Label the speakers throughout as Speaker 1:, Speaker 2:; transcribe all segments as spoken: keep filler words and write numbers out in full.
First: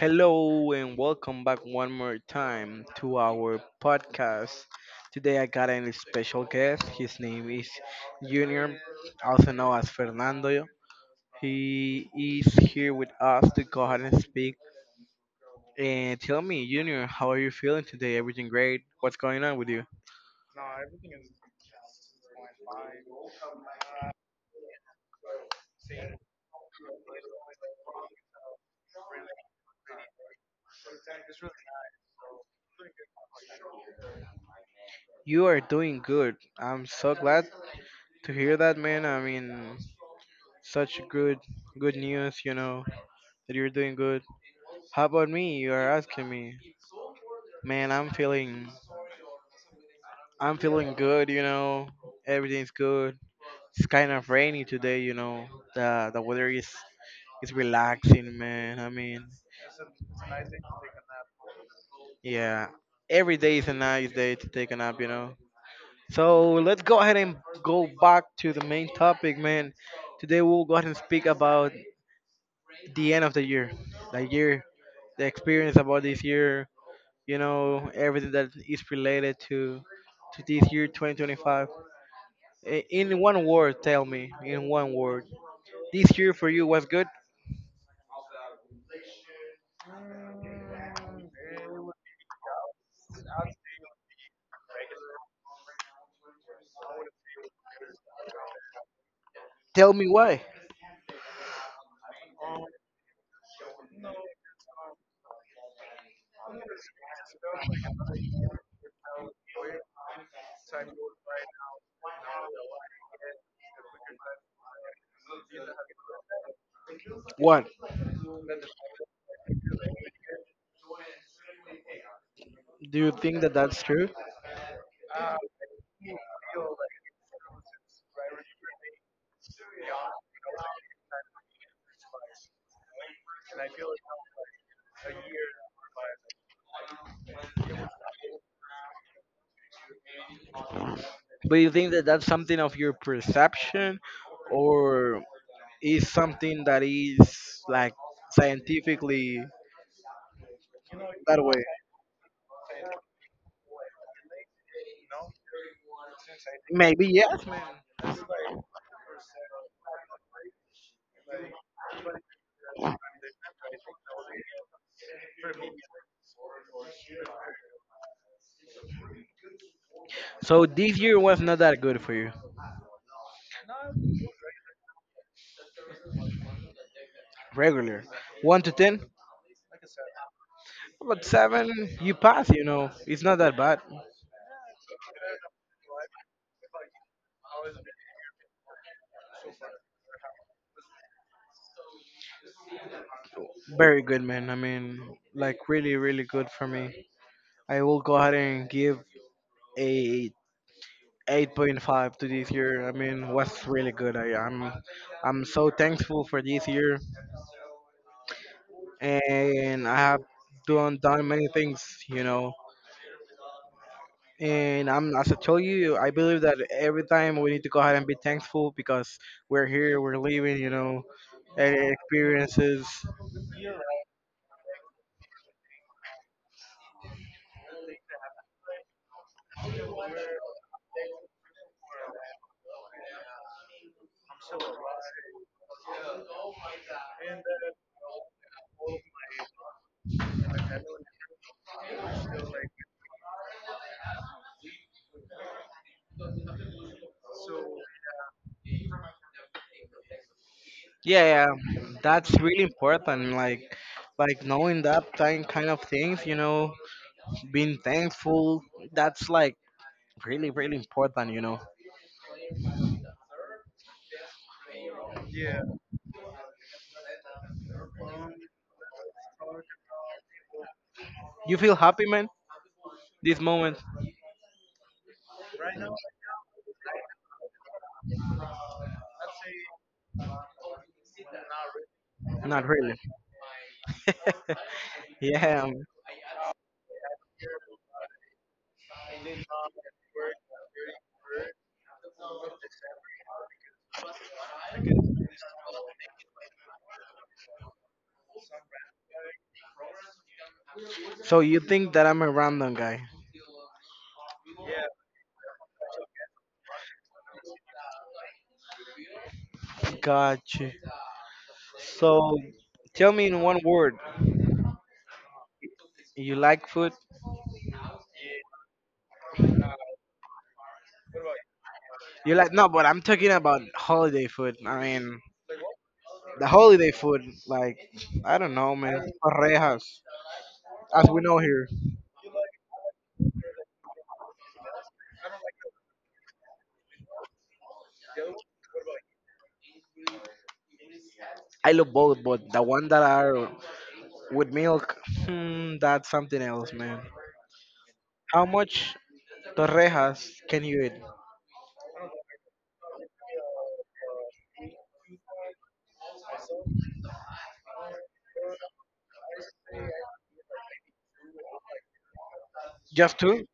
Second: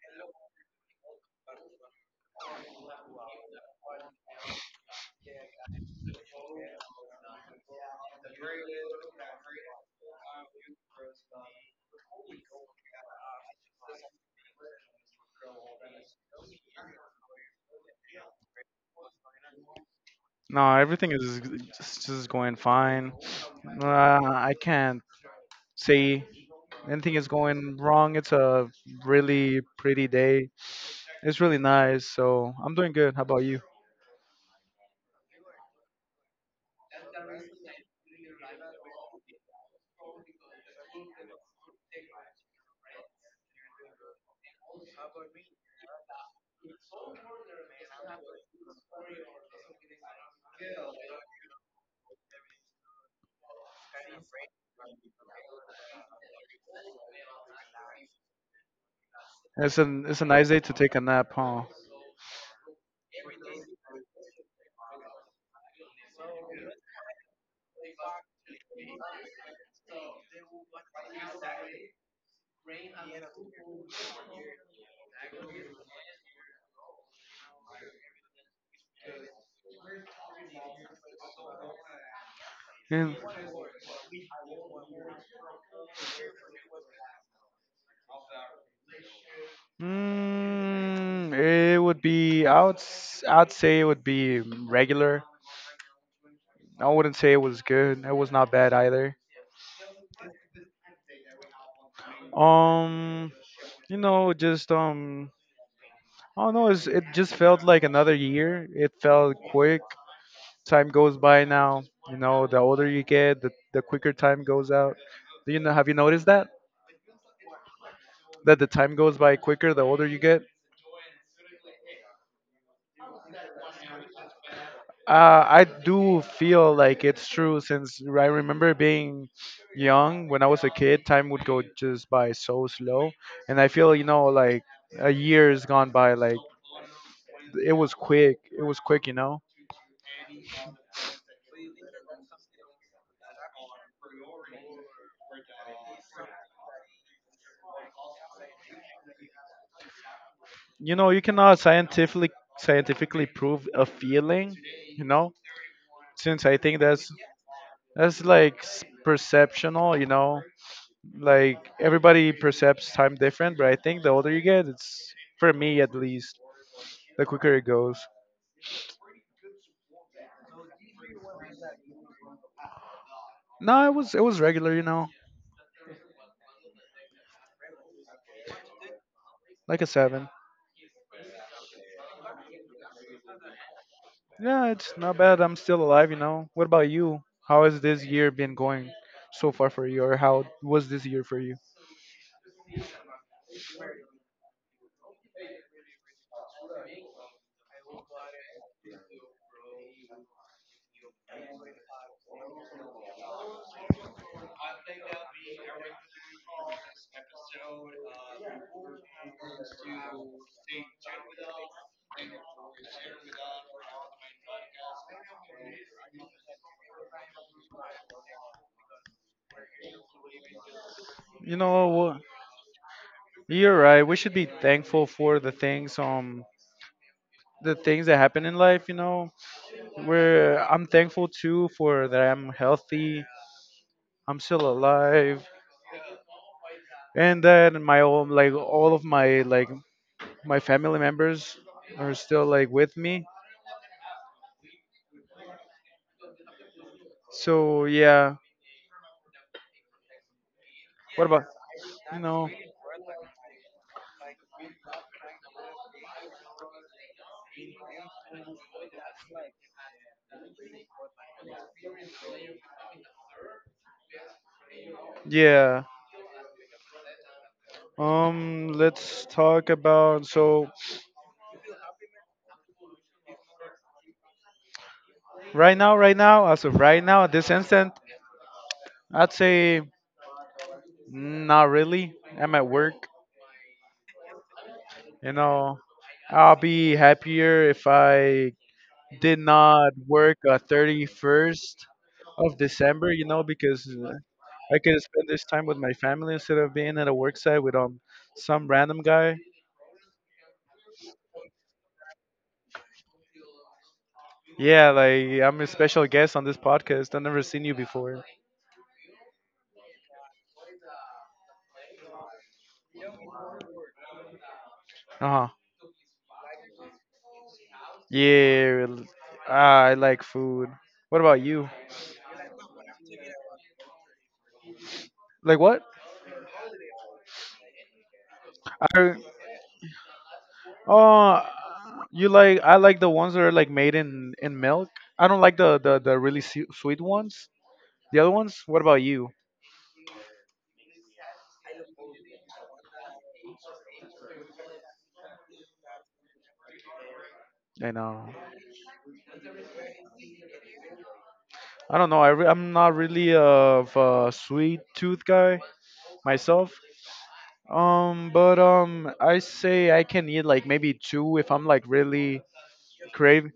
Speaker 1: Hello and welcome back one more time to our podcast. Today I got a special guest. His name is Junior, also known as Fernando. He is here with us to go ahead and speak. And tell me, Junior, how are you feeling today? Everything great? What's going on with you?
Speaker 2: No, everything is just just going fine. Uh, I can't say anything is going wrong. It's a really pretty day. It's really nice, so I'm doing good. How about you?
Speaker 1: You are doing good. I'm so glad to hear that, man. I mean, such good, good news. You know that you're doing good. How about me? You are asking me. Man, I'm feeling I'm feeling good, you know. Everything's good. It's kind of rainy today, you know. The the weather is is relaxing, man. I mean,
Speaker 2: It's an it's a nice day to take a nap, huh?
Speaker 1: yeah. Every day is a nice day to take a nap, you know. So let's go ahead and go back to the main topic, man. Today we'll go ahead and speak about the end of the year, the year, the experience about this year, you know, everything that is related to to this year twenty twenty-five. I-
Speaker 2: Yeah.
Speaker 1: In one word, tell me, in one word. This year for you was good.
Speaker 2: Mm, it would be I would s- I'd say it would be regular. I wouldn't say it was good. It was not bad either.
Speaker 1: Tell me why.
Speaker 2: Um, you know, just um, I don't know. It's, it just felt like another year. It felt quick. Time goes by now. You know, the older you get, the the quicker time goes out. Do you know? Have you noticed that?
Speaker 1: One.
Speaker 2: That the time goes by quicker the older you get.
Speaker 1: Do you think that that's true?
Speaker 2: Uh, I do feel like it's true since I remember being young when I was a kid. Time would go just by so slow, and I feel, you know, like a year has gone by like it was quick. It was quick, you know.
Speaker 1: Do you think that that's something of your perception, or is something that is like scientifically
Speaker 2: You know, you
Speaker 1: that
Speaker 2: cannot
Speaker 1: way?
Speaker 2: scientifically scientifically prove a feeling, you know, since I think
Speaker 1: Maybe
Speaker 2: that's
Speaker 1: yes.
Speaker 2: that's like s- perceptional, you know. Like everybody perceives time different, but I think the older you get, it's, for me at least, the quicker it goes.
Speaker 1: So this year was not that good for you,
Speaker 2: No, it was it was regular, you know,
Speaker 1: regular. One to ten,
Speaker 2: like a seven.
Speaker 1: about seven. You pass, you know. It's not that bad.
Speaker 2: Yeah, it's not bad. I'm still alive, you know. What about you? How has this year been going so far for you, or how was this year for you?
Speaker 1: Very good, man. I mean, like really, really good for me. I will go ahead and give a eight point five to this year. I mean, was really good. I, I'm, I'm so thankful for this year, and I have done done many things, you know. And I'm, as I told you, I believe that every time we need to go ahead and be thankful because we're here, we're living, you know,
Speaker 2: You
Speaker 1: and
Speaker 2: know,
Speaker 1: experiences.
Speaker 2: you're right. We should be thankful for the things um the things that happen in life, you know. Where I'm thankful too for that I'm healthy, I'm still alive, and that my own like all of my like my family members are still like with me. So yeah. What
Speaker 1: Yeah,
Speaker 2: about
Speaker 1: yeah,
Speaker 2: you
Speaker 1: that's
Speaker 2: know,
Speaker 1: really important. Like, like knowing that kind kind of things, you know, being thankful. That's like really, really important. You know,
Speaker 2: yeah. Um, let's talk about so
Speaker 1: you feel happy, man. This moment,
Speaker 2: right now, right now, as of right now, at this instant, I'd say not really. I'm at
Speaker 1: not really.
Speaker 2: work. You
Speaker 1: Yeah.
Speaker 2: know,
Speaker 1: um,
Speaker 2: I'll be happier if I did not work uh thirty-first of December, you know, because uh, I could spend this time with my family instead of being at a work site with um some random guy.
Speaker 1: So you think that I'm a random guy?
Speaker 2: Yeah, like I'm a special guest on this podcast. I've never seen you before.
Speaker 1: Gotcha. So, tell me in one word.
Speaker 2: Uh huh.
Speaker 1: You like food?
Speaker 2: Yeah, l- I like food. What about you?
Speaker 1: You like no, but I'm talking about holiday food. I mean,
Speaker 2: Like what?
Speaker 1: the holiday food. Like, I don't know, man.
Speaker 2: I
Speaker 1: Orejas, as we know
Speaker 2: Oh,
Speaker 1: here.
Speaker 2: you like I like the ones that are like made in in milk. I don't like the the, the really su- sweet ones. The other ones. What about you?
Speaker 1: I love both, but the one that are with milk, hmm, that's something else, man.
Speaker 2: I know.
Speaker 1: How much torrejas can you eat?
Speaker 2: I don't know. I re- I'm not really of a sweet tooth guy myself. Um, but um, I say I can eat like maybe two if I'm like really
Speaker 1: Just two?
Speaker 2: crave.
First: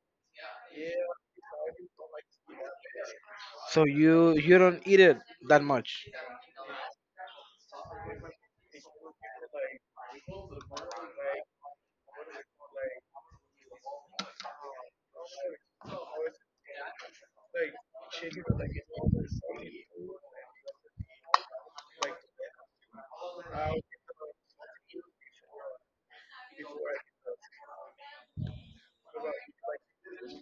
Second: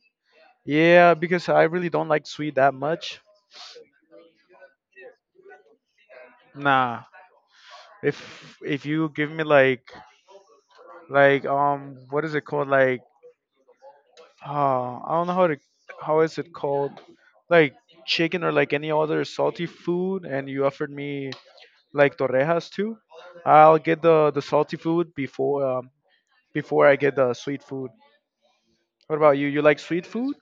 Speaker 2: Yeah, because I really don't like sweet that much.
Speaker 1: So you you don't eat it that much.
Speaker 2: Nah. If if you give me like like um what is it called like uh, I don't know how to how is it called, like chicken or like any other salty food, and you offered me like torrejas too. I'll get the the salty food before um, before I get the sweet food. What about you? You like sweet food?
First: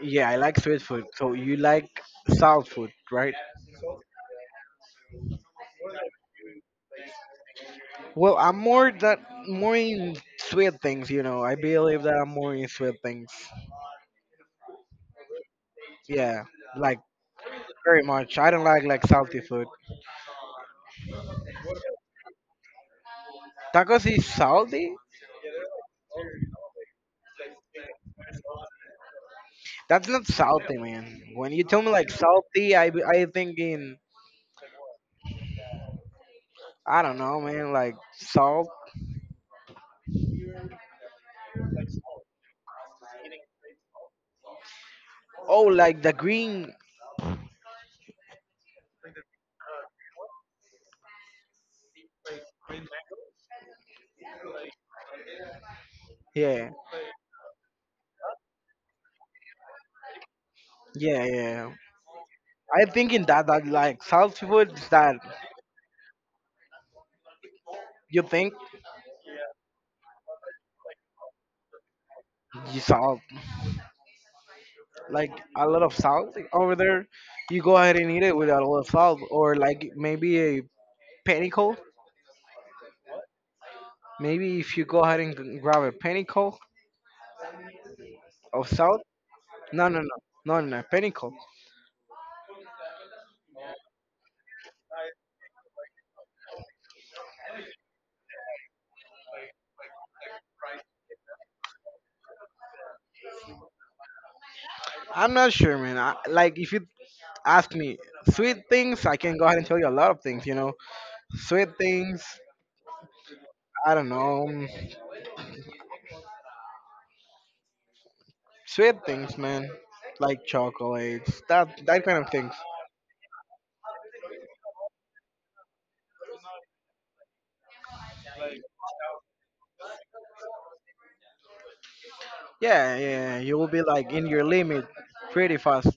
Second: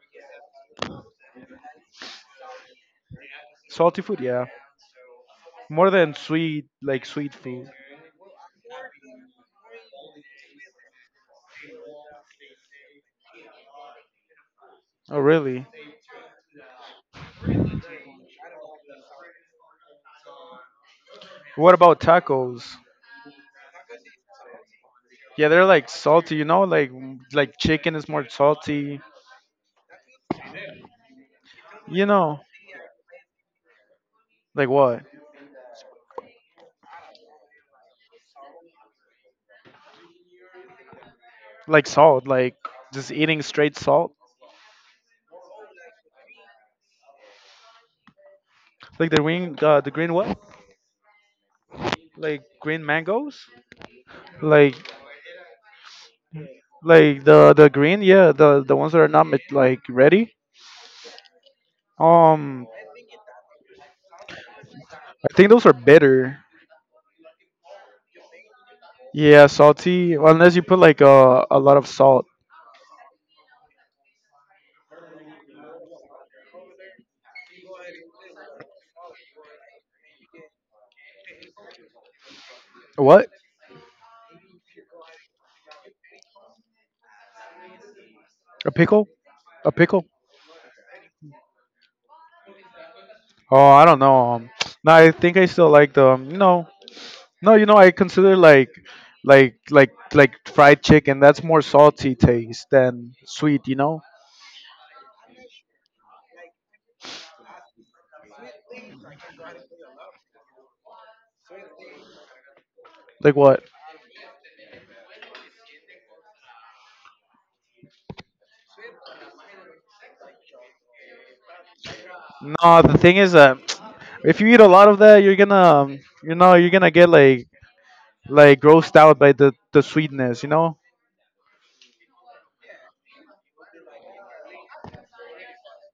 Speaker 1: Yeah, I like sweet food. So you like salt food, right?
Speaker 2: Salty food? Yeah, more than sweet, like sweet food.
Speaker 1: Well, I'm more that more in sweet things, you know. I believe that I'm more in sweet things.
Speaker 2: Oh really?
Speaker 1: Yeah, like very much. I don't like like salty food.
Speaker 2: What about tacos?
Speaker 1: Tacos is salty?
Speaker 2: Yeah, they're like salty, you know, like like chicken is more salty,
Speaker 1: That's not salty, man. When you tell me
Speaker 2: you
Speaker 1: like
Speaker 2: know,
Speaker 1: salty, I be- I think in
Speaker 2: like what?
Speaker 1: I don't know, man, like salt.
Speaker 2: Like salt, like just eating straight salt.
Speaker 1: Oh, like the green.
Speaker 2: Like the green, uh, the green what? Like green mangoes? Like
Speaker 1: Yeah,
Speaker 2: like the the green? Yeah, the the ones that are not ma- like ready.
Speaker 1: yeah, yeah.
Speaker 2: Um,
Speaker 1: I'm thinking that that like salty food is that
Speaker 2: I think those are bitter.
Speaker 1: you think
Speaker 2: Yeah, salty. Unless you put like a a lot of salt.
Speaker 1: you salt like a lot of salt over there. You go ahead and eat it with a lot of salt, or like maybe a panicle.
Speaker 2: What?
Speaker 1: Maybe if you go ahead and g- grab a panicle of
Speaker 2: A
Speaker 1: salt.
Speaker 2: pickle? A
Speaker 1: No, no,
Speaker 2: pickle?
Speaker 1: no, no, no, no panicle.
Speaker 2: Oh, I don't know. Um, no, I think I still like the. Um, No, no, you know, I consider like like like like fried chicken. That's more salty taste than sweet. You know,
Speaker 1: I'm not sure, man. I, like if you ask me sweet things, I can go ahead and tell you a lot of things. You know, sweet things.
Speaker 2: like what?
Speaker 1: I don't know. um, Sweet things, man, like chocolates, that that kind of things.
Speaker 2: No, the thing is that if you eat a lot of that, you're gonna, um, you know, you're gonna get like like grossed out by the the sweetness, you know.
Speaker 1: Yeah, yeah, yeah, you will be like in your limit pretty fast.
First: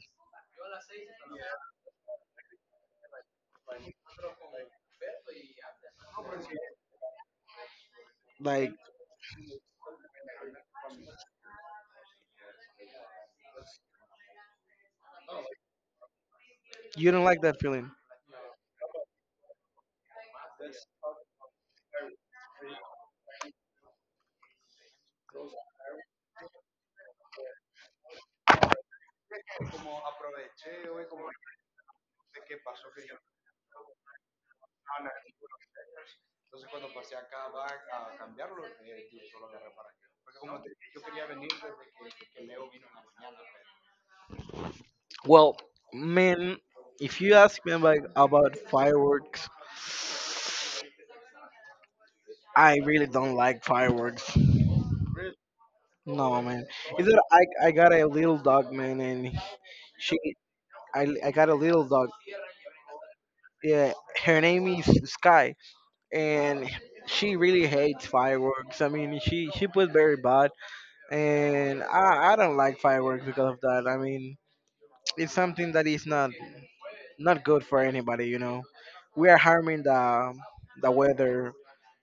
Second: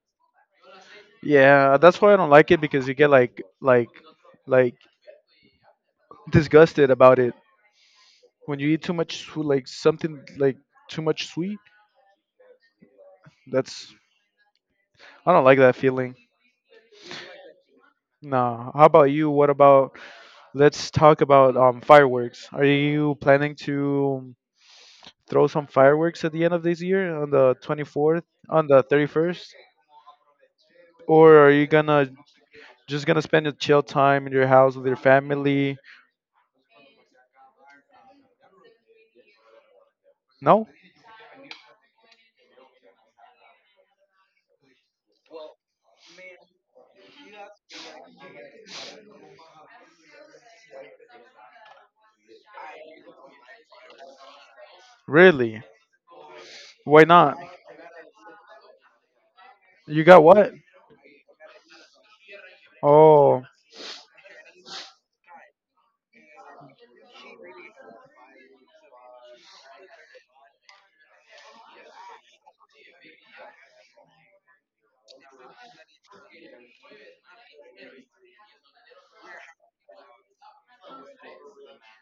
Speaker 2: Yeah, that's why I don't like it because you get like like like disgusted about it when you
Speaker 1: Like
Speaker 2: eat too much swe- like something like too much sweet. That's I don't like that feeling.
Speaker 1: you don't like that feeling.
Speaker 2: No. How about you? What about let's talk about um fireworks. Are you planning to throw some fireworks at the end of this year on the twenty-fourth, on the thirty-first? Or are you gonna just gonna spend your chill time in your house with your family? No?
Speaker 1: Well, man, if you ask me about, about fireworks, I really don't like fireworks.
Speaker 2: Really?
Speaker 1: No, man.
Speaker 2: Why
Speaker 1: Is that
Speaker 2: not?
Speaker 1: I I got a little dog, man, and
Speaker 2: You
Speaker 1: she
Speaker 2: got what?
Speaker 1: I I got a little dog.
Speaker 2: Oh,
Speaker 1: Yeah, her name is Sky, and she really hates fireworks. I mean, she she was very bad and I, I don't like fireworks because of that. I mean, it's something that is not not good for anybody. You know, we are harming the the weather.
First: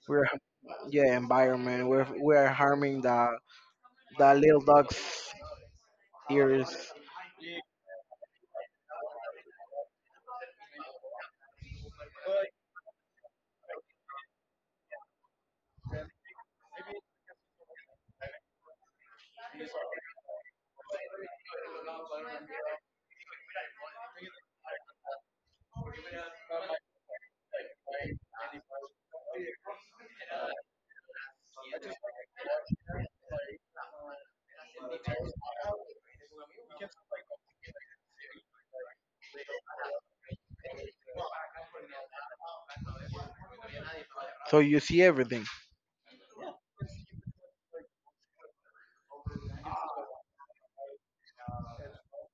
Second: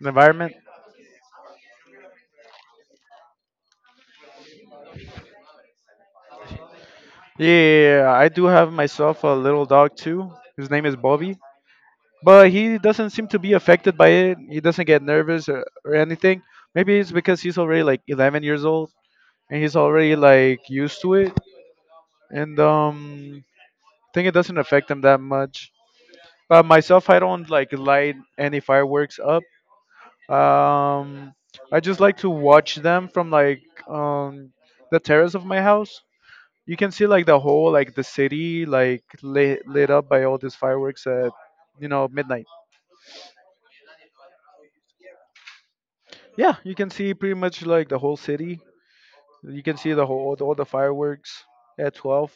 Speaker 2: the
Speaker 1: We're
Speaker 2: environment?
Speaker 1: yeah environment. We're we are harming the the little dog's ears.
Speaker 2: Yeah, I do have myself a little dog too. His name is Bobby. But he doesn't seem to be affected by it. He doesn't get nervous or, or anything. Maybe it's because he's already like eleven years old and he's already like used to it. And um, I think it doesn't affect him that much. Uh, myself, I don't like light any fireworks up. Um, I just like to watch them from like um the terrace of my house. You can see like the whole like the city like lit, lit up by all these fireworks at, you know, midnight.
Speaker 1: So you see everything.
Speaker 2: Yeah, you can see pretty much like the whole city. You can see the whole all the fireworks at twelve.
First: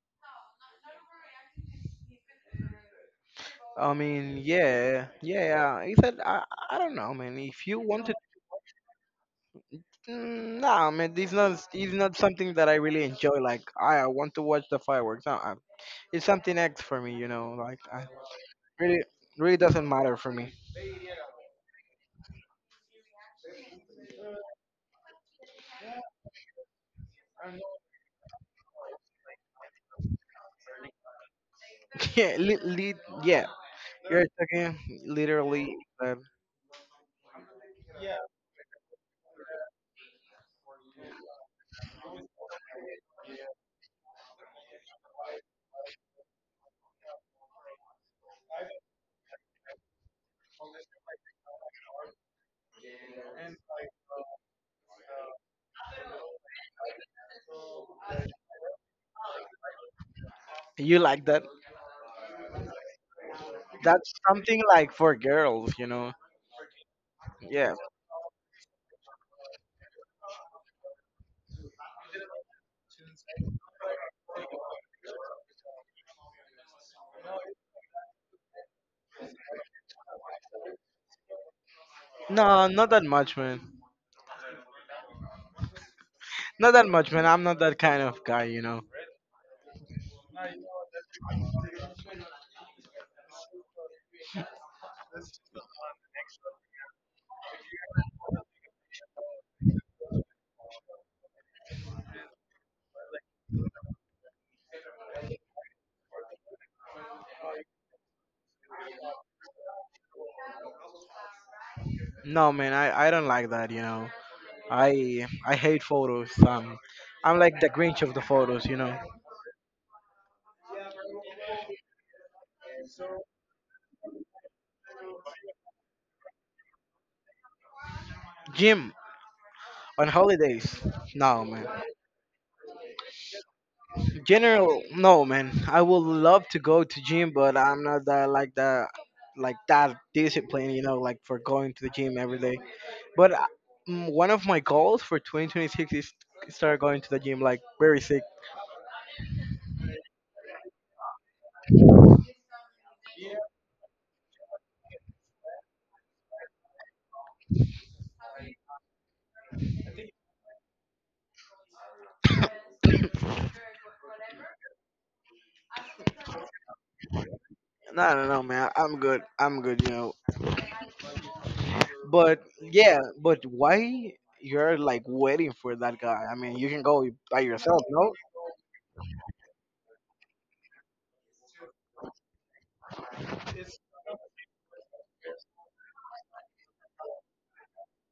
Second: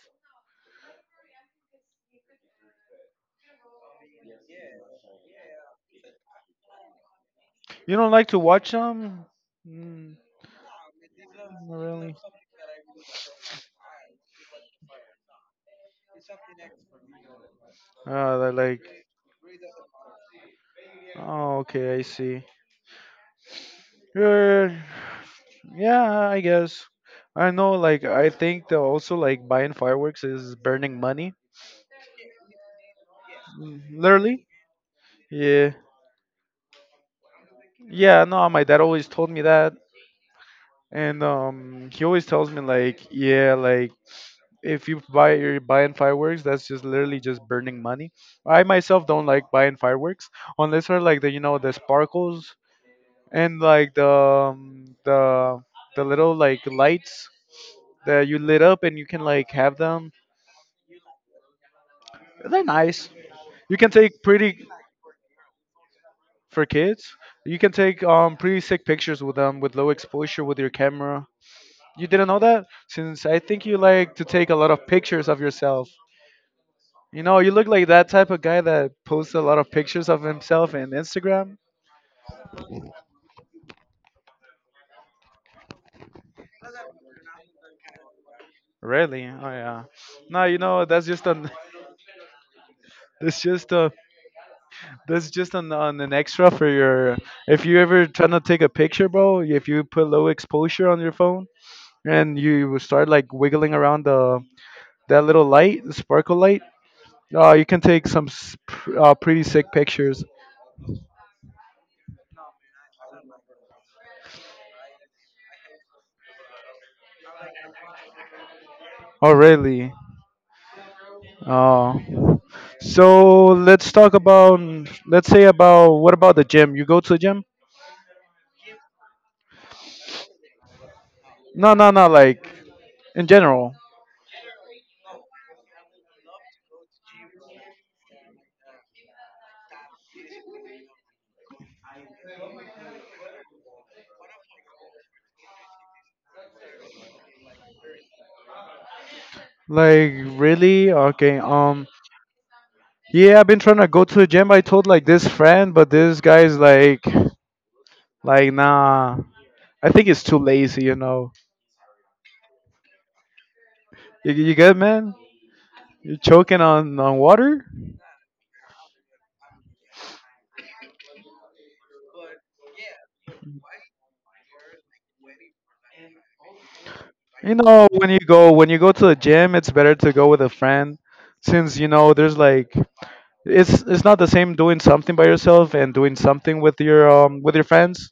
Speaker 1: I mean, yeah, yeah. He said, I, I don't know, man. If you
Speaker 2: You
Speaker 1: want
Speaker 2: don't
Speaker 1: to,
Speaker 2: like to watch them? Mm,
Speaker 1: mm, nah, man. It's
Speaker 2: not
Speaker 1: not, it's
Speaker 2: really.
Speaker 1: not something that I really enjoy. Like, I, I want to watch the fireworks. No, I, it's something else for me, you know. Like, I,
Speaker 2: Ah, they're like,
Speaker 1: Really, really doesn't matter for me.
Speaker 2: oh, okay, I see. Good. Yeah, I guess. I know, like, I think that also, like, buying fireworks is burning money,
Speaker 1: Yeah, li- li- yeah.
Speaker 2: mm,
Speaker 1: You're
Speaker 2: literally.
Speaker 1: talking
Speaker 2: Yeah.
Speaker 1: literally. Uh,
Speaker 2: Yeah, no, my dad always told me that. And um, he always tells me, like, yeah, like, if you buy, you're buying fireworks, that's just literally just burning money. I myself don't like buying fireworks unless they're like the, you know, the sparkles and like the, um, the, the little, like, lights that you lit up and you can, like, have them.
Speaker 1: you like that?
Speaker 2: They're nice. You can
Speaker 1: That's
Speaker 2: take
Speaker 1: something
Speaker 2: pretty
Speaker 1: like for girls, you know.
Speaker 2: for kids. You can
Speaker 1: Yeah.
Speaker 2: take um pretty sick pictures with them with low exposure with your camera. You didn't know that? Since I think you like to take a lot of pictures of yourself. You know, you look like that type of guy that posts a lot of pictures of himself in Instagram.
Speaker 1: No, not that much, man. Not that much, man. I'm not that kind of guy, you know.
Speaker 2: Really? Oh yeah. No, you know that's just an that's just a that's just an, an an extra for your if you ever trying to take a picture, bro. If you put low exposure on your phone and you will start like wiggling around the that little light, the sparkle light. Oh, you can take some s- pr- uh, pretty sick pictures.
Speaker 1: No, man. I I don't like that, you know. I I hate photos. Um, I'm like the Grinch of the photos, you know.
Speaker 2: Oh, really? Oh, so let's talk about, let's say about, what about the gym? You go to the gym?
Speaker 1: Gym on holidays. No, man.
Speaker 2: No, no, no. Like in general.
Speaker 1: General, no man. I would love to go to gym, but I'm not that like that like that discipline, you know, like for going to the gym every day. But uh, mm, one of my goals for twenty twenty-six is start going to the gym like very sick.
Speaker 2: Like really? Okay. Um. Yeah, I've been trying to go to the gym. I told like this friend, but this guy's like, like nah. I think it's too lazy. You know. You, you good, man? You're choking on on water.
Speaker 1: No, no, no, man. I'm good. I'm good, you know. But yeah, but why you're like waiting for that guy? I mean, you can go by
Speaker 2: You
Speaker 1: yourself,
Speaker 2: know, when
Speaker 1: no?
Speaker 2: you go when you go to the gym, it's better to go with a friend since you know there's like it's it's not the same doing something by yourself and doing something with your um with your friends.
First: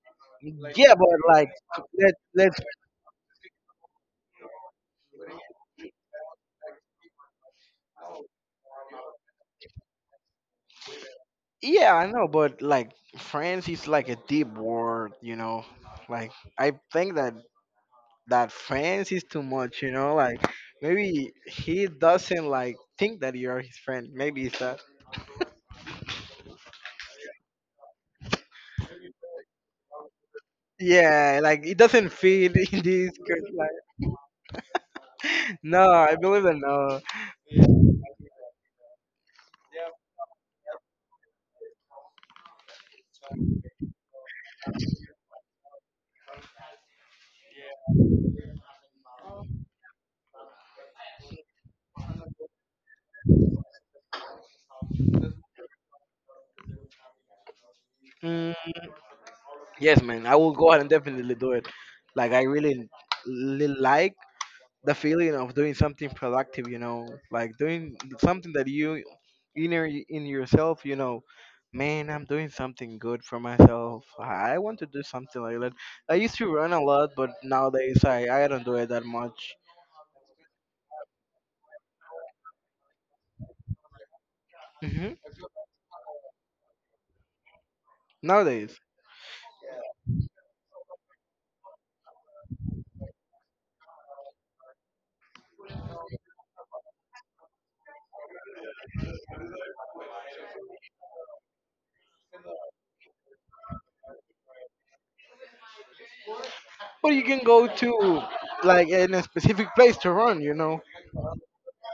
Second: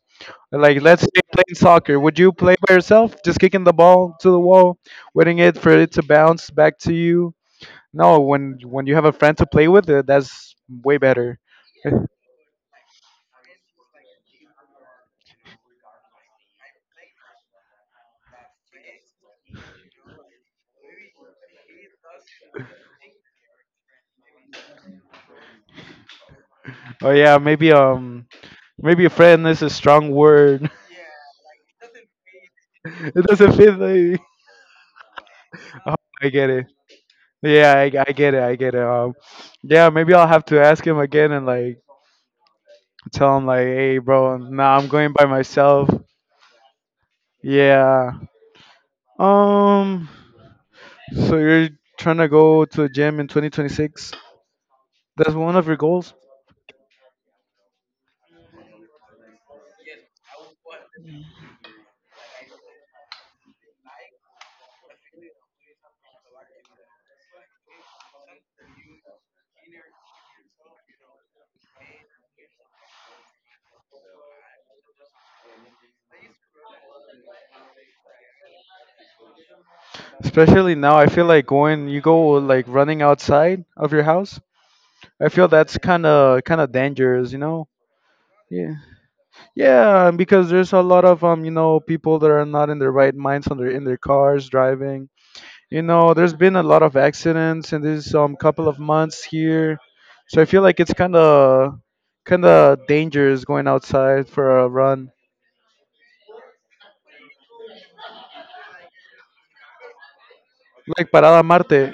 Speaker 2: Like
Speaker 1: Yeah,
Speaker 2: let's
Speaker 1: but
Speaker 2: say
Speaker 1: like
Speaker 2: playing soccer, would
Speaker 1: let's
Speaker 2: you play
Speaker 1: let's
Speaker 2: by yourself, just kicking the ball to the wall, waiting it for it to bounce back to you? No, when when you have a friend to play with, uh, that's way better.
Speaker 1: Yeah, I know, but like France is like a deep word, you know. Like I think that that France is too much, you know. Like maybe he doesn't like think that you are his friend. Maybe it's that.
Speaker 2: Oh yeah, maybe um maybe a friend is a strong word.
Speaker 1: Yeah, like it doesn't fit in this.
Speaker 2: It
Speaker 1: cur-
Speaker 2: doesn't
Speaker 1: Like,
Speaker 2: fit. Like,
Speaker 1: no,
Speaker 2: oh,
Speaker 1: I
Speaker 2: I
Speaker 1: believe
Speaker 2: get
Speaker 1: that
Speaker 2: it.
Speaker 1: no.
Speaker 2: Yeah, I, I get it. I get it. Um, yeah, maybe I'll have to ask him again and like tell him like, hey, bro, nah, I'm going by myself. Yeah. Um. So you're trying to go to the gym in twenty twenty-six? That's one of your goals.
Speaker 1: Mm, yes, man, I will go ahead and definitely do it. Like I really, really like the feeling of doing something productive, you know, like doing something that you inner y- in yourself, you know, man, I'm doing something good for myself. I I want to do something like that. I used to run a lot, but nowadays I, I don't do it that much.
Speaker 2: Especially now, I feel like going. You go like running outside of your house.
Speaker 1: Hmm
Speaker 2: I feel that's kind of kind of dangerous. You know. Yeah.
Speaker 1: Nowadays,
Speaker 2: Yeah, because there's a lot of um, you know, people that are not in their right minds on their in their cars driving. You know, there's been a lot of accidents in this um couple of months here, so I feel like it's kind of kind of dangerous going outside for a run.
Speaker 1: but you can go to like in a specific place to run, you know.
Speaker 2: Like Parada Marte.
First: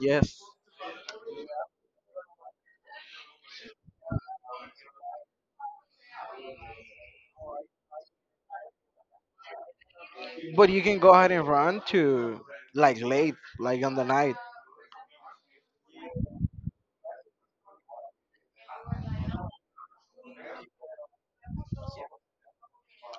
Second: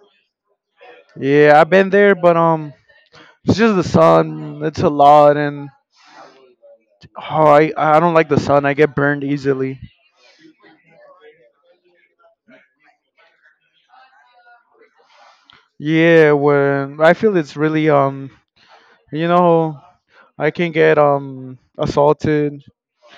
Speaker 1: Yes,
Speaker 2: Yeah, I've been there, but um, it's just the sun. It's a lot, and oh, I I don't like the sun. I get burned easily.
Speaker 1: but you can go ahead and run to like late, like on the night
Speaker 2: Yeah, when I feel it's really um, you know, I can get um assaulted,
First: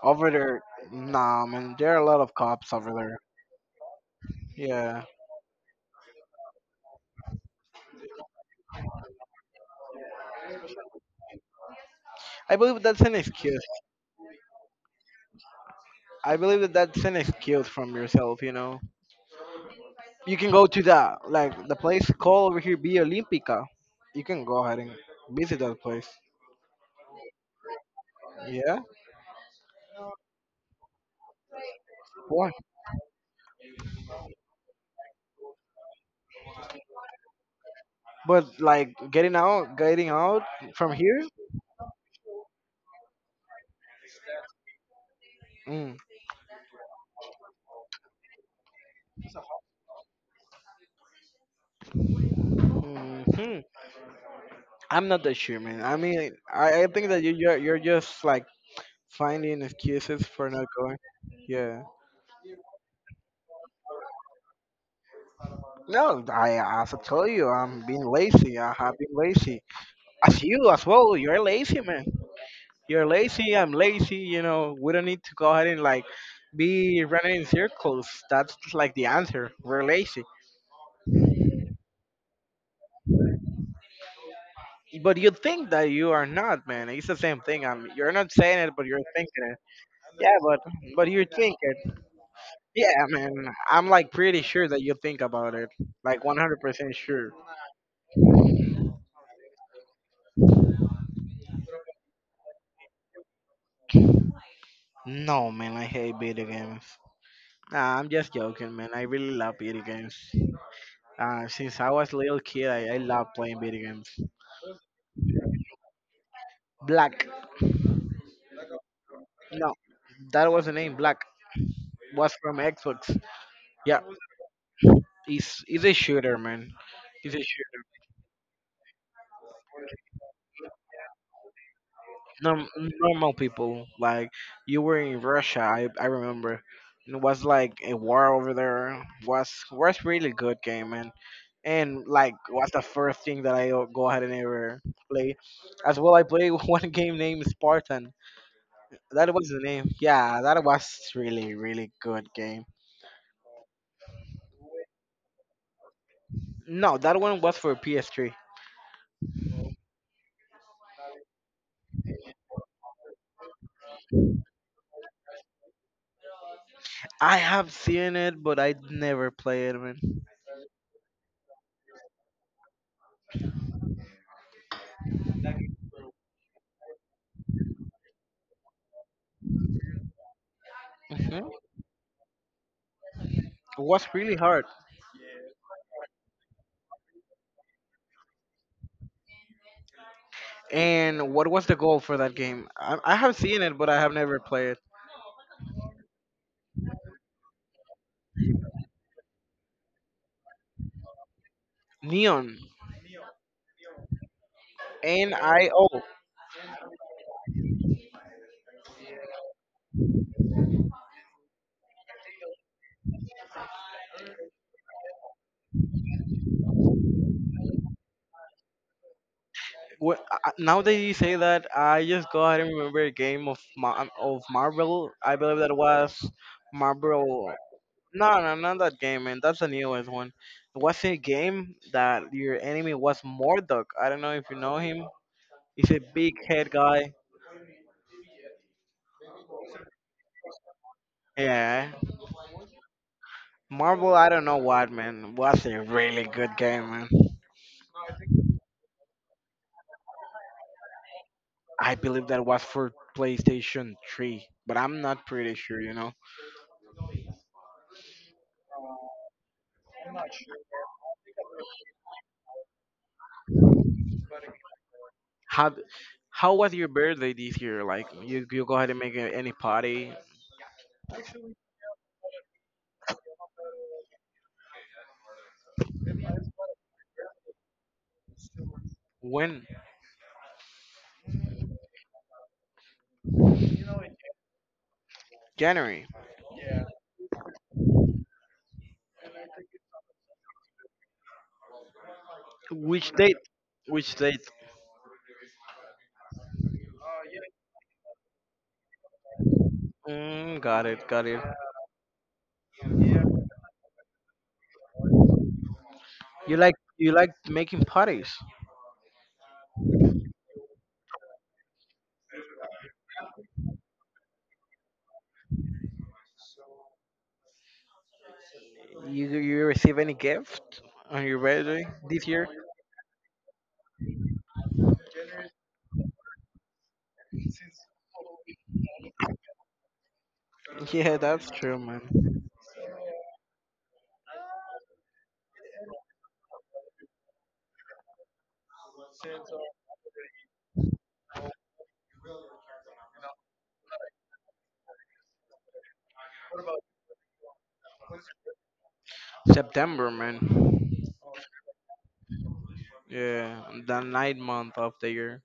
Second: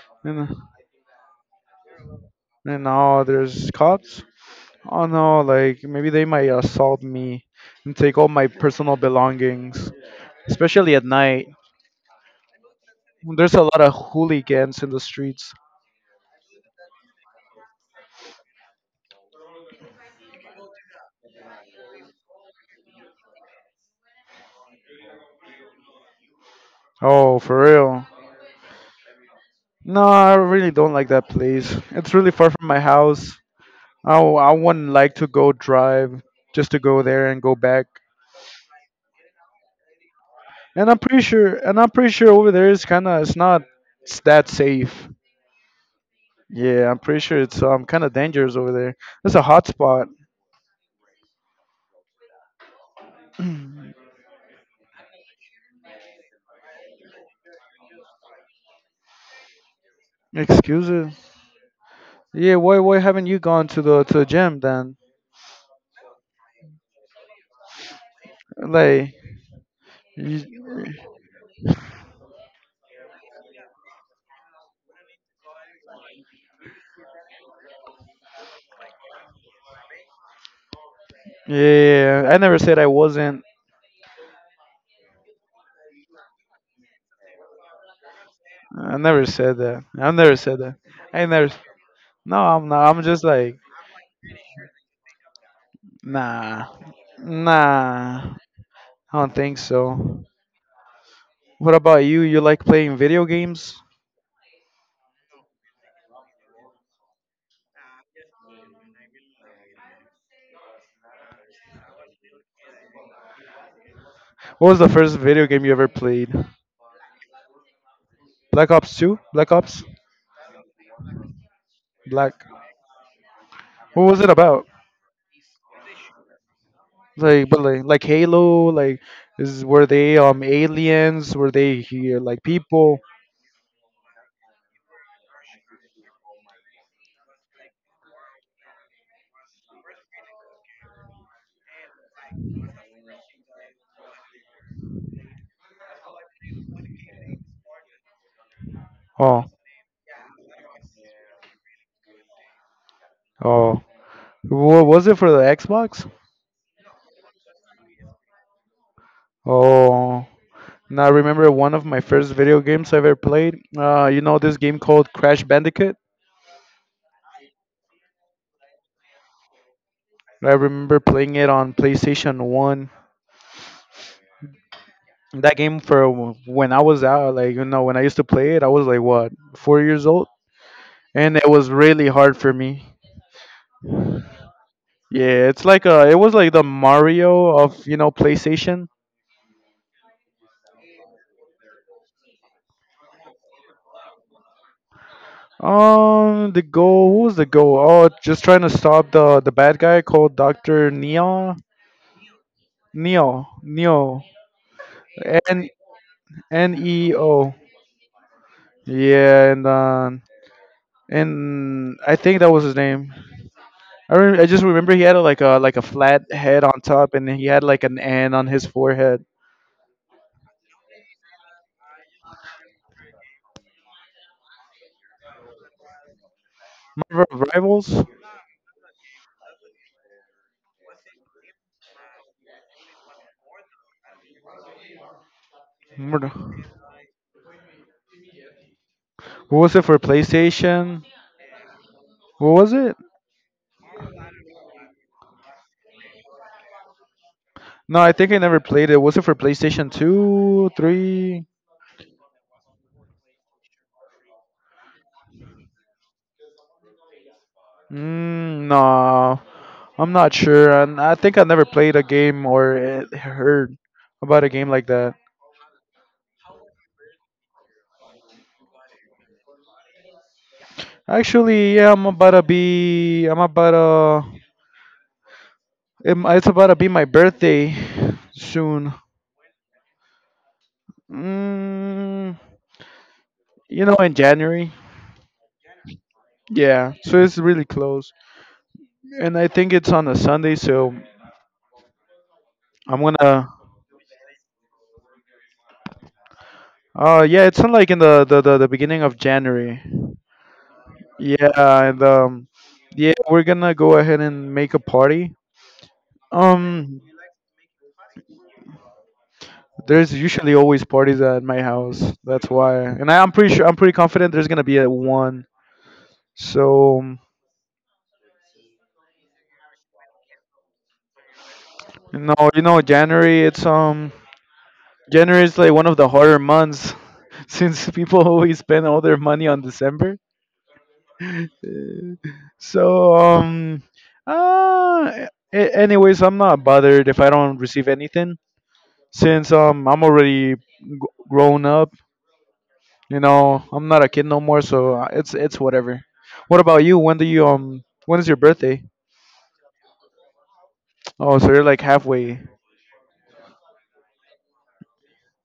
Speaker 1: over
Speaker 2: and
Speaker 1: there. Nah, man, there are a lot of cops
Speaker 2: and
Speaker 1: over there.
Speaker 2: now there's cops.
Speaker 1: Yeah.
Speaker 2: Oh no, like maybe they might assault me and take all my personal belongings, especially at night.
Speaker 1: I believe that's an
Speaker 2: There's a
Speaker 1: excuse.
Speaker 2: lot of hooligans in the streets.
Speaker 1: I believe that that's an excuse from yourself, you know. You can go to the like the place called over here Be Olimpica. You can go ahead and visit that place.
Speaker 2: Oh, for real?
Speaker 1: Yeah.
Speaker 2: No, I really don't like that place. It's really far
Speaker 1: Why?
Speaker 2: from my house. Oh, I wouldn't like to go drive just to go there and go back.
Speaker 1: But like getting out, getting out
Speaker 2: And
Speaker 1: from
Speaker 2: I'm pretty
Speaker 1: here.
Speaker 2: sure, and I'm pretty sure over there is kind of it's not s- that safe.
Speaker 1: Mm.
Speaker 2: Yeah, I'm pretty sure it's um kind of dangerous over there. It's a hot spot.
Speaker 1: Hmm. I'm not that sure, man. I mean, I, I think that you you're, you're just like finding excuses for not going.
Speaker 2: Excuse.
Speaker 1: Yeah.
Speaker 2: Yeah, why why haven't you gone to the to the gym then?
Speaker 1: No, I as I told you, I'm being lazy. I have been
Speaker 2: Like,
Speaker 1: lazy. As you
Speaker 2: you,
Speaker 1: as well. You're lazy, man. You're lazy. I'm lazy. You know, we don't need to go ahead and like be running in circles. That's like the answer. We're lazy.
Speaker 2: yeah, yeah, yeah. I never said I wasn't.
Speaker 1: But you think that you are not, man. It's the same thing. Um, you're not saying it, but
Speaker 2: I
Speaker 1: you're
Speaker 2: never
Speaker 1: thinking
Speaker 2: said
Speaker 1: it.
Speaker 2: that. I
Speaker 1: Yeah,
Speaker 2: never said
Speaker 1: but
Speaker 2: that.
Speaker 1: but
Speaker 2: I
Speaker 1: you
Speaker 2: never.
Speaker 1: think it.
Speaker 2: No, I'm not.
Speaker 1: Yeah,
Speaker 2: I'm just
Speaker 1: man.
Speaker 2: like,
Speaker 1: I'm like pretty sure that you think about it. Like
Speaker 2: nah,
Speaker 1: one hundred percent sure.
Speaker 2: nah. I don't think so. What about you? You like playing video games?
Speaker 1: No, man. I hate video games. Nah, I'm just joking, man. I really love video games. Uh, since I was a little kid, I, I love playing video games.
Speaker 2: What was the first video game you ever played?
Speaker 1: Black.
Speaker 2: Black Ops two? Black
Speaker 1: No,
Speaker 2: Ops?
Speaker 1: that was the name. Black was
Speaker 2: Black.
Speaker 1: from Xbox. Yeah,
Speaker 2: What was it about?
Speaker 1: he's he's a shooter, man. He's a
Speaker 2: Like, but like,
Speaker 1: shooter.
Speaker 2: like Halo. Like, is were they um aliens? Were they here like
Speaker 1: Norm,
Speaker 2: people?
Speaker 1: normal people like you were in Russia. I I remember. And it was like a war over there. Was was really good game, man. And like was the first thing that I o- go ahead and ever play. As well, I play one game named Spartan. That
Speaker 2: Oh,
Speaker 1: was the name. Yeah, that was really really good game.
Speaker 2: oh. Wa- was it for the Xbox?
Speaker 1: No, that one was for P S three.
Speaker 2: Oh, now I remember one of my first video games I ever played. Uh, you know this game called Crash Bandicoot?
Speaker 1: I have seen it, but I never played it. Man.
Speaker 2: I remember playing it on PlayStation one. That game for when I was out, like, you know, when I used to play it, I was like, what, four years old? And
Speaker 1: Hmm.
Speaker 2: it
Speaker 1: It
Speaker 2: was really hard for me.
Speaker 1: was really hard.
Speaker 2: Yeah, it's like uh it was like the Mario of, you know, PlayStation.
Speaker 1: And what was the goal for that game? I, I have seen it, but I have never played it.
Speaker 2: Um, the goal, who was the goal? Oh, just trying to stop the the bad guy called doctor Neo.
Speaker 1: Neon.
Speaker 2: Neo, Neo.
Speaker 1: N I
Speaker 2: N.
Speaker 1: O.
Speaker 2: N E O. Yeah, and um, and I think that was his name. I rem- I just remember he had a, like a like a flat head on top, and he had like an N on his forehead.
Speaker 1: Wh- I- Now that you say that, I just go ahead and remember a game of Mar- of Marvel. I believe that was
Speaker 2: Marvel
Speaker 1: Marvel.
Speaker 2: Rivals.
Speaker 1: No, no, not that game, man. That's the newest one. It was a game that your enemy was Mordok. I don't know if you know him. He's a
Speaker 2: Murder-
Speaker 1: big head guy.
Speaker 2: what was it for PlayStation?
Speaker 1: Yeah.
Speaker 2: What was it?
Speaker 1: Marvel, I don't know what, man, was a really good game, man.
Speaker 2: No, I think I never played it. Was it for PlayStation Two, Three?
Speaker 1: I believe that was for PlayStation three, but I'm not pretty sure, you know.
Speaker 2: Mm, no, I'm not sure. And I think I never played a game or eh, heard about a game like that.
Speaker 1: How how was your birthday this year? Like, you, you go ahead and make a- any party?
Speaker 2: Actually, yeah, I'm about to be. I'm about to. Um, It's about to be my birthday soon.
Speaker 1: When?
Speaker 2: Mm, you know, in January.
Speaker 1: January.
Speaker 2: Yeah, so it's really close, and I think it's on a Sunday. So I'm
Speaker 1: Which date?
Speaker 2: gonna.
Speaker 1: Which date?
Speaker 2: Uh, yeah, it's on like in the the, the, the beginning of January.
Speaker 1: Mm, got it, got it.
Speaker 2: Yeah, and um, yeah, we're gonna go ahead and make a party.
Speaker 1: You like
Speaker 2: Um,
Speaker 1: you like making parties?
Speaker 2: there's usually always parties at my house. That's why, and I, I'm pretty sure, I'm pretty confident there's gonna be a one. So. um,
Speaker 1: You you receive any gift on your birthday this
Speaker 2: No,
Speaker 1: year?
Speaker 2: you know, January, it's um January is like one of the harder months since people always spend all their money on December.
Speaker 1: Yeah, that's true, man.
Speaker 2: So, um uh a- Anyways, I'm not bothered if I don't receive anything since um I'm already g- grown up, you know, I'm not a kid no more, so uh, it's it's whatever. What about you? When do you um when is your birthday?
Speaker 1: September, man.
Speaker 2: Oh, so you're like halfway.
Speaker 1: Yeah, the ninth month of the year.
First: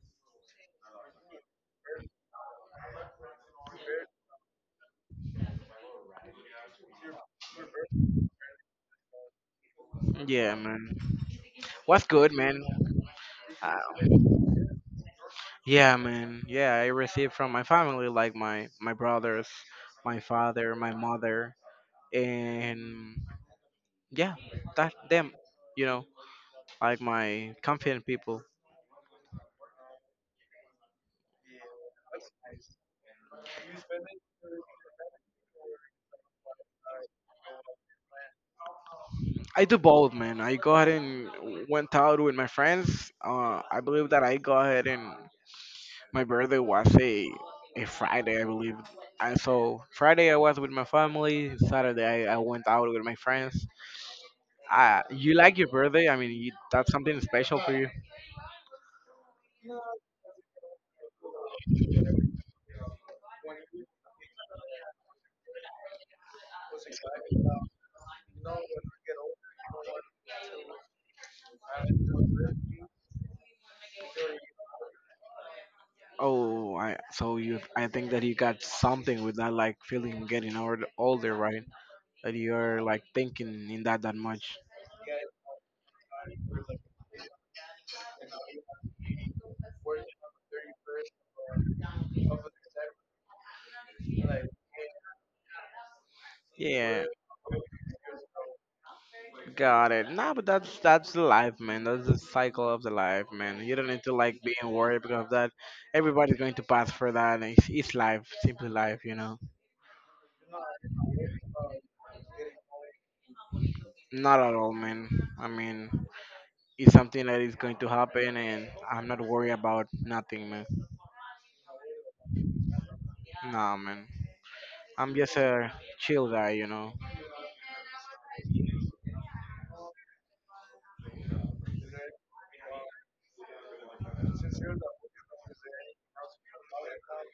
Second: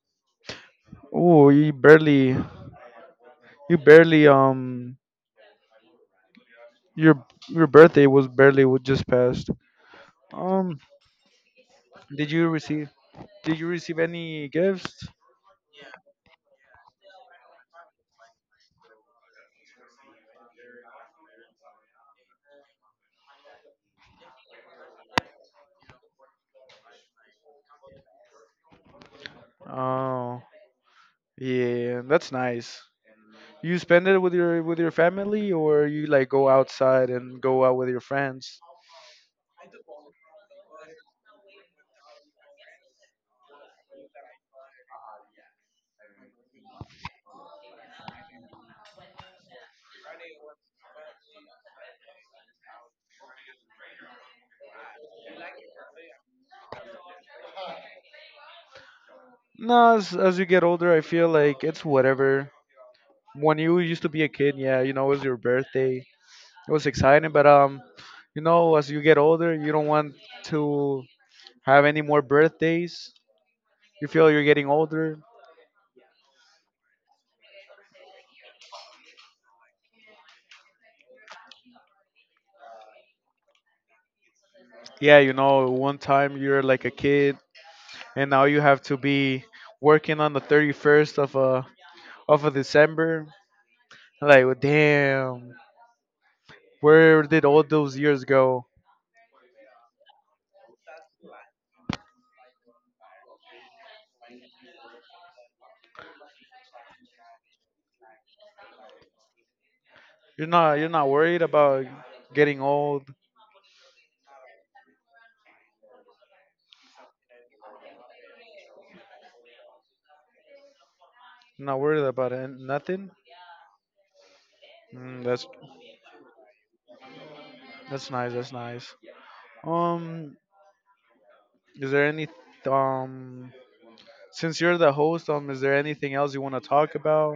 Speaker 2: Oh, you barely you barely um your your birthday was barely w- just passed.
Speaker 1: Yeah,
Speaker 2: Um,
Speaker 1: man. What's
Speaker 2: did
Speaker 1: good,
Speaker 2: you
Speaker 1: man?
Speaker 2: receive did you
Speaker 1: Uh,
Speaker 2: receive any gifts?
Speaker 1: yeah, man. Yeah, I received from my family, like my my brothers, my father, my mother, and yeah, that them. You know, like my confident people.
Speaker 2: Oh, yeah, that's nice. You spend it with your with your family or you like go outside and go out with your friends?
Speaker 1: I do both, man. I go ahead and went out with my friends. Uh, I believe that I go ahead and my birthday was a a Friday, I believe. And so Friday I was with my family. Saturday I, I went out with my friends. Uh, you like your birthday? I mean, you, that's something special for you.
Speaker 2: No, as, as you get older, I feel like it's whatever. When you used to be a kid, yeah, you know, it was your birthday. It was exciting, but um, you know, as you get older, you don't want to have any more birthdays. You feel you're getting older.
Speaker 1: Oh, I, so you? I think that you got something with that, like feeling getting old, older, right? That you're like thinking in that that much.
Speaker 2: Yeah, you know, one time you're like a kid and now you have to be working on the thirty-first of a of a December. Like, well, damn,
Speaker 1: Yeah.
Speaker 2: where did all those years go?
Speaker 1: Got it. Nah, but that's that's the life, man. That's the cycle of the life, man. You don't need to like be in worry because of that everybody's going to pass for that. And It's, it's life, simply life, you know.
Speaker 2: You're not you're not worried about getting old.
Speaker 1: Not at all, man. I mean, it's something that is going to happen, and I'm not worried about nothing, man.
Speaker 2: You're not worried about it, nothing.
Speaker 1: Nah, man. I'm
Speaker 2: Mm,
Speaker 1: just
Speaker 2: that's
Speaker 1: a chill guy, you know.
Speaker 2: that's nice. That's nice. Um, is there any um since you're the host, um, is there anything else you want to talk about?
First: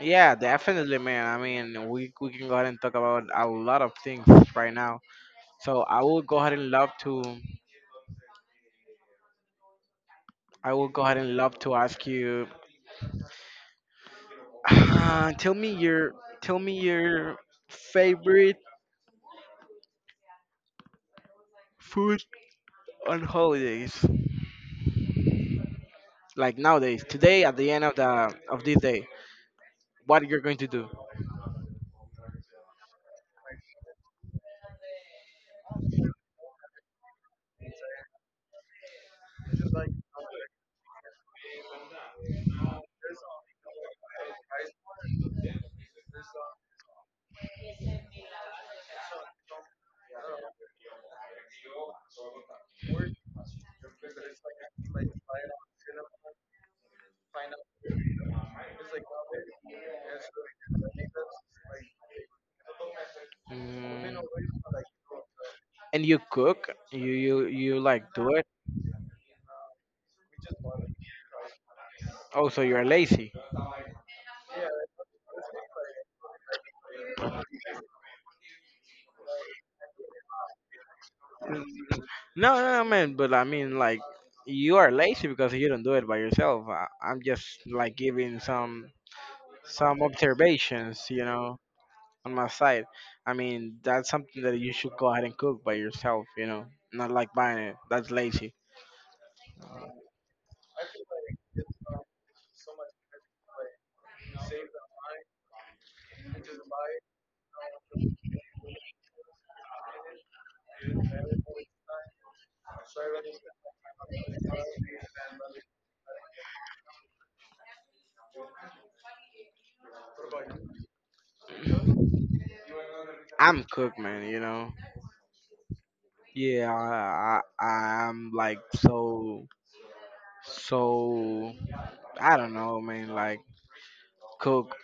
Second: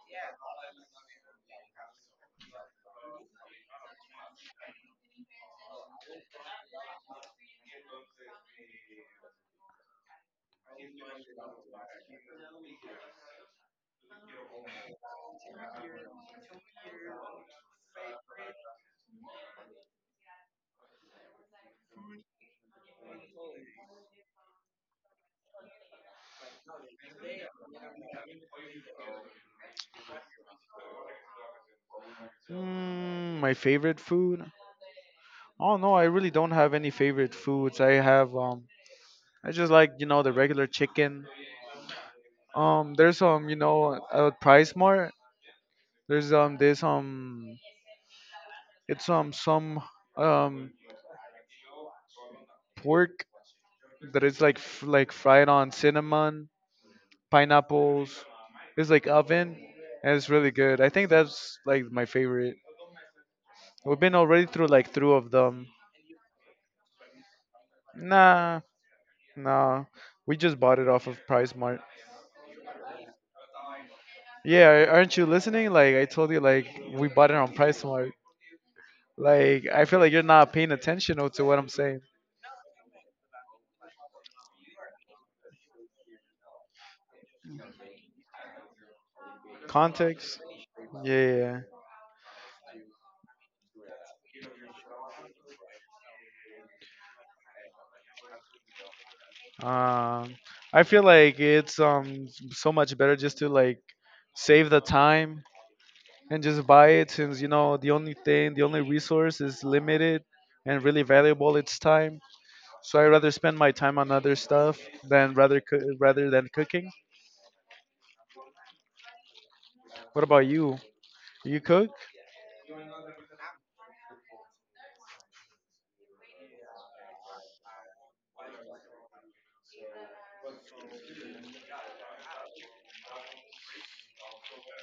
Speaker 1: Yeah, definitely, man. I mean, we we can go ahead and talk about a lot of things right now. So I will go ahead and love to I will go ahead and love to ask you tell me your tell me your favorite food on holidays. Like nowadays, today at the end of the of this day, what you're going to do?
Speaker 2: Mm, my favorite food. Oh no, I really don't have any favorite foods. I have um I just like you know the regular chicken. Um, there's um you know at Price Mart there's um this um it's um some um pork that is like f- like fried on cinnamon, pineapples. It's like oven and it's really good. I think that's like my favorite. We've been
Speaker 1: Mm,
Speaker 2: already through like three of them.
Speaker 1: and you cook, you you you like do it.
Speaker 2: Nah, nah. We just bought it off of Price Mart.
Speaker 1: Also, you're lazy.
Speaker 2: Yeah, aren't you listening? Like I told you, like we bought it on Price Mart. Like I feel like you're not paying attention to what I'm saying.
Speaker 1: No, no, no, man. But I mean, like you are lazy because you don't do it by yourself. I, I'm just like giving some some
Speaker 2: Context.
Speaker 1: observations, you know.
Speaker 2: Yeah.
Speaker 1: On my side. I mean, that's something that you should go ahead and cook by yourself, you know, not like buying it. That's lazy.
Speaker 2: Um, I feel like it's um so much better just to like save the time and just buy it since you know the only thing, the only resource is limited and really valuable. It's time. So I rather spend my time on other stuff than rather coo- rather than cooking. What about you? You cook?
Speaker 1: I'm cook, man, you know. Yeah, I, I, I'm like so, so, I don't know, man, like cook.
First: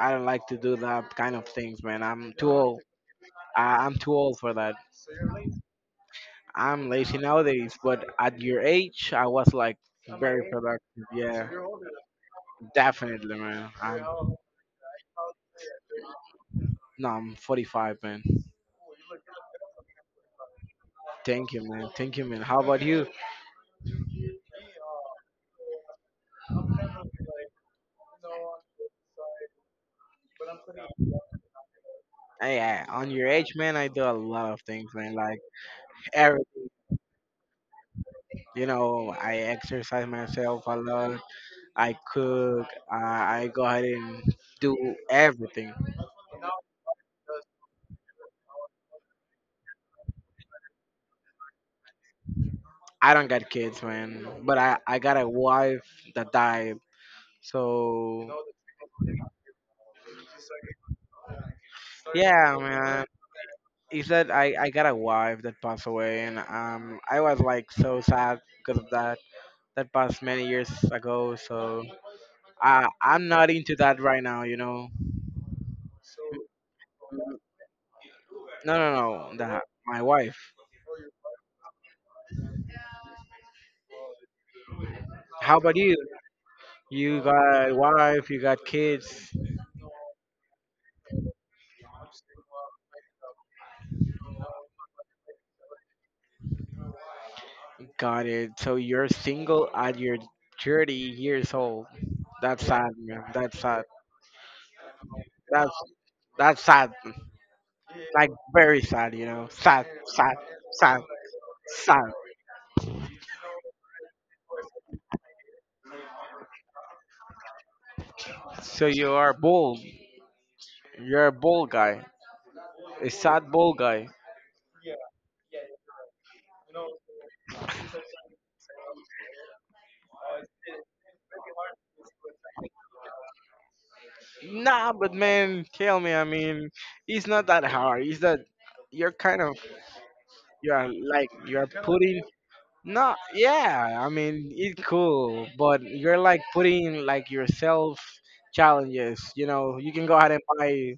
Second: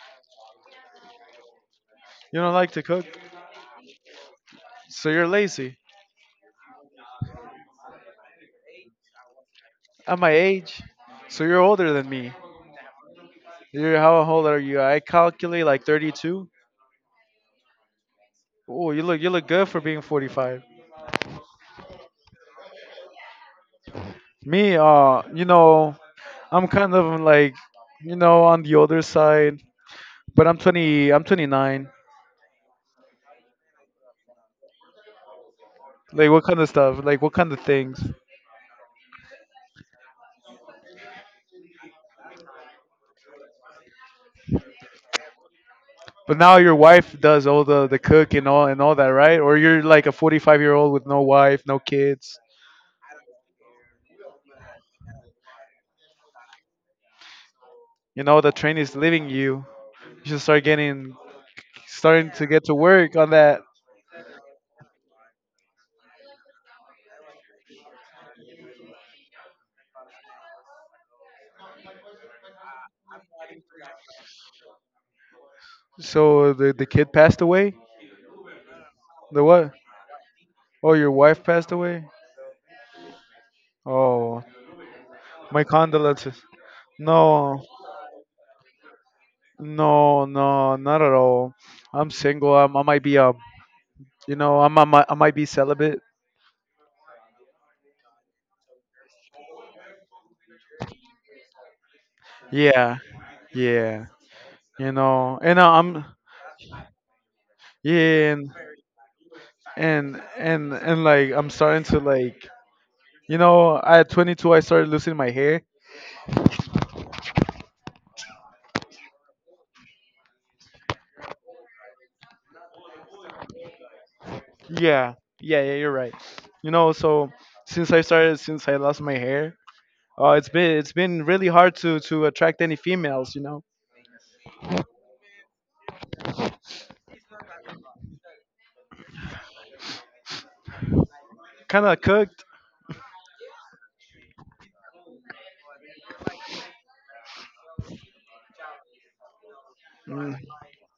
Speaker 1: I don't like to do that kind of things, man. I'm
Speaker 2: You
Speaker 1: too
Speaker 2: don't like
Speaker 1: old.
Speaker 2: to cook,
Speaker 1: I, I'm too old for that.
Speaker 2: so you're lazy.
Speaker 1: I'm lazy nowadays, but at your age, I was like
Speaker 2: At my
Speaker 1: very
Speaker 2: age,
Speaker 1: productive.
Speaker 2: so
Speaker 1: Yeah,
Speaker 2: you're older than me.
Speaker 1: definitely, man.
Speaker 2: You're how
Speaker 1: I'm,
Speaker 2: old are you? I calculate like thirty-two.
Speaker 1: no, I'm forty-five, man.
Speaker 2: Oh, you look you look good for being forty-five.
Speaker 1: Thank you, man. Thank you, man. How about you?
Speaker 2: Me, uh, you know, I'm kind of like, you know, on the older side, but I'm twenty. I'm twenty-nine.
Speaker 1: I, I, on your age, man, I do a lot of things, man. Like
Speaker 2: Like
Speaker 1: every,
Speaker 2: what kind of stuff? Like what kind of things?
Speaker 1: you know, I exercise myself a lot. I cook. Uh, I go ahead and do everything.
Speaker 2: But now your wife does all the the cook and all and all that, right? Or you're like a forty-five year old with no wife, no kids.
Speaker 1: I don't got kids, man, but I, I got a wife that died.
Speaker 2: You
Speaker 1: So
Speaker 2: know, the train is leaving you. You should start getting starting to
Speaker 1: yeah,
Speaker 2: get to
Speaker 1: man.
Speaker 2: work on that.
Speaker 1: Is that I, I got a wife that passed away, and um, I was like so sad because of that. That passed many years ago, so I I'm not into that right now, you know.
Speaker 2: So the the kid passed away.
Speaker 1: No, no, no.
Speaker 2: The
Speaker 1: The,
Speaker 2: what?
Speaker 1: my wife.
Speaker 2: Oh, your wife passed away? Oh,
Speaker 1: How
Speaker 2: my
Speaker 1: about you?
Speaker 2: condolences.
Speaker 1: You
Speaker 2: No,
Speaker 1: got wife, you got kids.
Speaker 2: no, no, not at all. I'm single. I'm, I might be um, you know, I'm, I might, I might be celibate.
Speaker 1: Got it. So you're single at your thirty years old. That's sad,
Speaker 2: Yeah,
Speaker 1: man. That's sad.
Speaker 2: yeah, you know, and
Speaker 1: That's
Speaker 2: uh, I'm,
Speaker 1: that's sad. Like
Speaker 2: yeah, and,
Speaker 1: very sad, you know. Sad,
Speaker 2: and
Speaker 1: sad,
Speaker 2: and
Speaker 1: sad,
Speaker 2: and like I'm starting to
Speaker 1: sad.
Speaker 2: like, you know, at twenty-two I started losing my hair.
Speaker 1: So you are bold. You're a bold guy. A sad bold guy.
Speaker 2: Yeah, yeah, yeah. You're right. You know, so since I started, since I lost my hair, uh, it's been it's been really hard to to attract any females. You know.
Speaker 1: Nah, but man, tell me. I mean, it's not that hard. It's that you're kind of you're like you're
Speaker 2: Kind of
Speaker 1: putting.
Speaker 2: cooked.
Speaker 1: No, yeah, I mean it's cool, but you're like putting like yourself challenges. You know, you can go ahead
Speaker 2: Mm,
Speaker 1: and buy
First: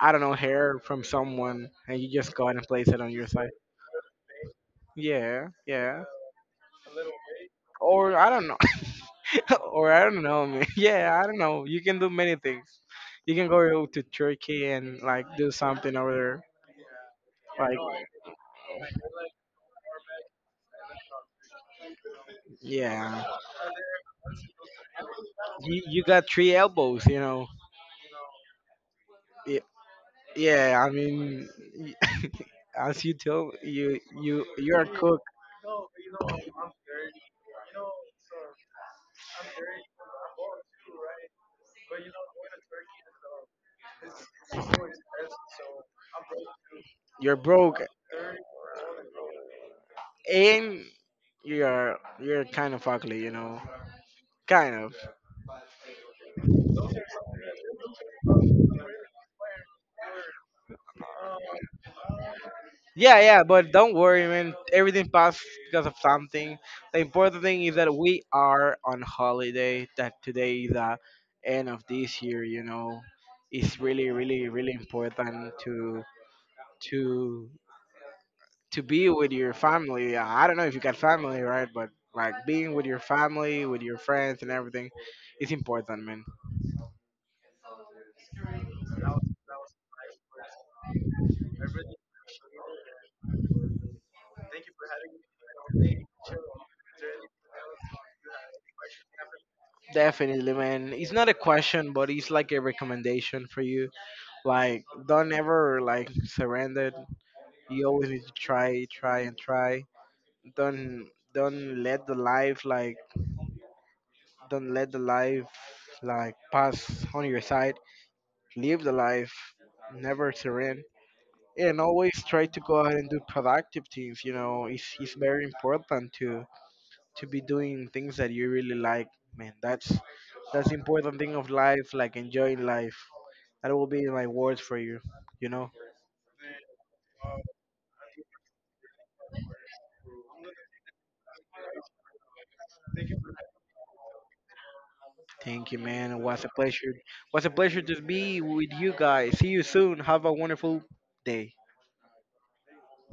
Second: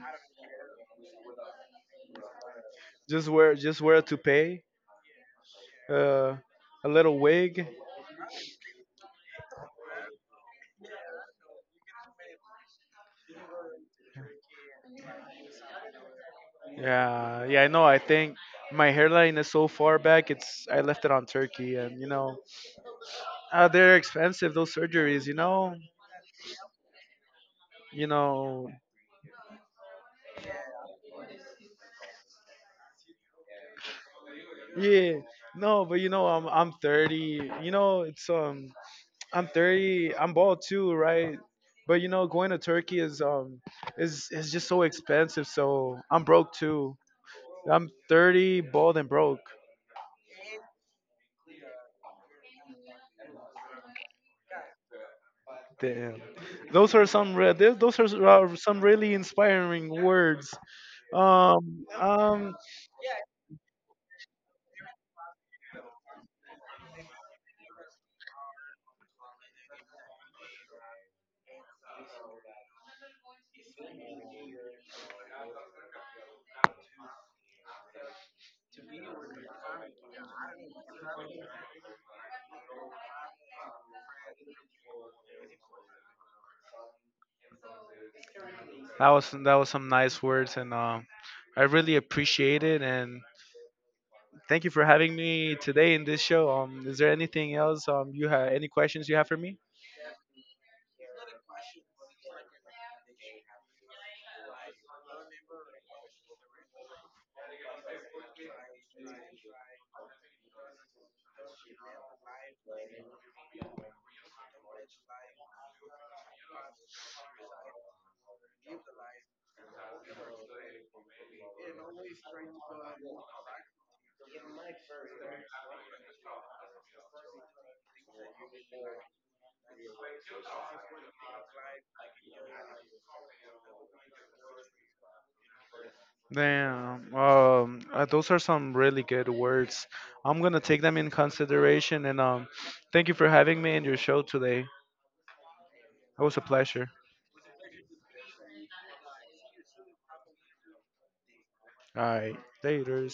Speaker 1: I don't know hair from someone, and you just go ahead and place it on your
Speaker 2: just
Speaker 1: site.
Speaker 2: where just where to pay.
Speaker 1: Yeah, yeah.
Speaker 2: Uh, a little wig.
Speaker 1: Or I don't know, or I don't know, man. Yeah, I don't know. You can do many things. You can go to Turkey and like do something over there.
Speaker 2: Yeah, yeah, I
Speaker 1: Like,
Speaker 2: know. I think my hairline is so far back. It's I left it on Turkey, and you know,
Speaker 1: yeah,
Speaker 2: uh, they're expensive. Those surgeries, you know,
Speaker 1: you you got three elbows, you know.
Speaker 2: you know,
Speaker 1: Yeah, I mean, as you tell, you you you are
Speaker 2: yeah,
Speaker 1: cook,
Speaker 2: no, but you know, I'm I'm thirty. You know, it's um, I'm thirty. I'm bald too, right? But you know, going to Turkey is um, is is just so expensive. So I'm broke too.
Speaker 1: you're broke,
Speaker 2: I'm thirty, bald and broke.
Speaker 1: and you're you're kind of ugly, you know, kind of.
Speaker 2: Damn. Those are some re- th- those are s- are some really inspiring words. Um, um,
Speaker 1: Yeah, yeah, but don't worry, man. Everything passed because of something. The important thing is that we are on holiday. That today is the end of this year, you know. It's really, really, really important to to to be with your family. Uh, I don't know if you got family, right? But like being with your family, with your friends, and everything is important, man.
Speaker 2: that was that was some nice words, and um, I really appreciate it. And thank you for having me today in this show. Um, is there anything else? Um, you have any questions you have for me?
Speaker 1: Definitely, man. It's not a question, but it's like a recommendation for you. Like, don't ever like surrender. You always need to try, try, and try. Don't don't let the life like don't let the life like pass on your side. Live the life. Never surrender and always try to go out and do productive things, you know, it's, it's very important to to be doing things that you really like, man. That's that's the important thing of life, like enjoying life. That will be my words for you, you know.
Speaker 2: Damn. Um, uh, those are some really good words. I'm gonna take them in consideration. And um, thank you for having me in your show today.
Speaker 1: Thank you, man. It
Speaker 2: It was a
Speaker 1: was a
Speaker 2: pleasure.
Speaker 1: pleasure. Was a pleasure to be with you guys. See you soon. Have a wonderful day.
Speaker 2: All right, later.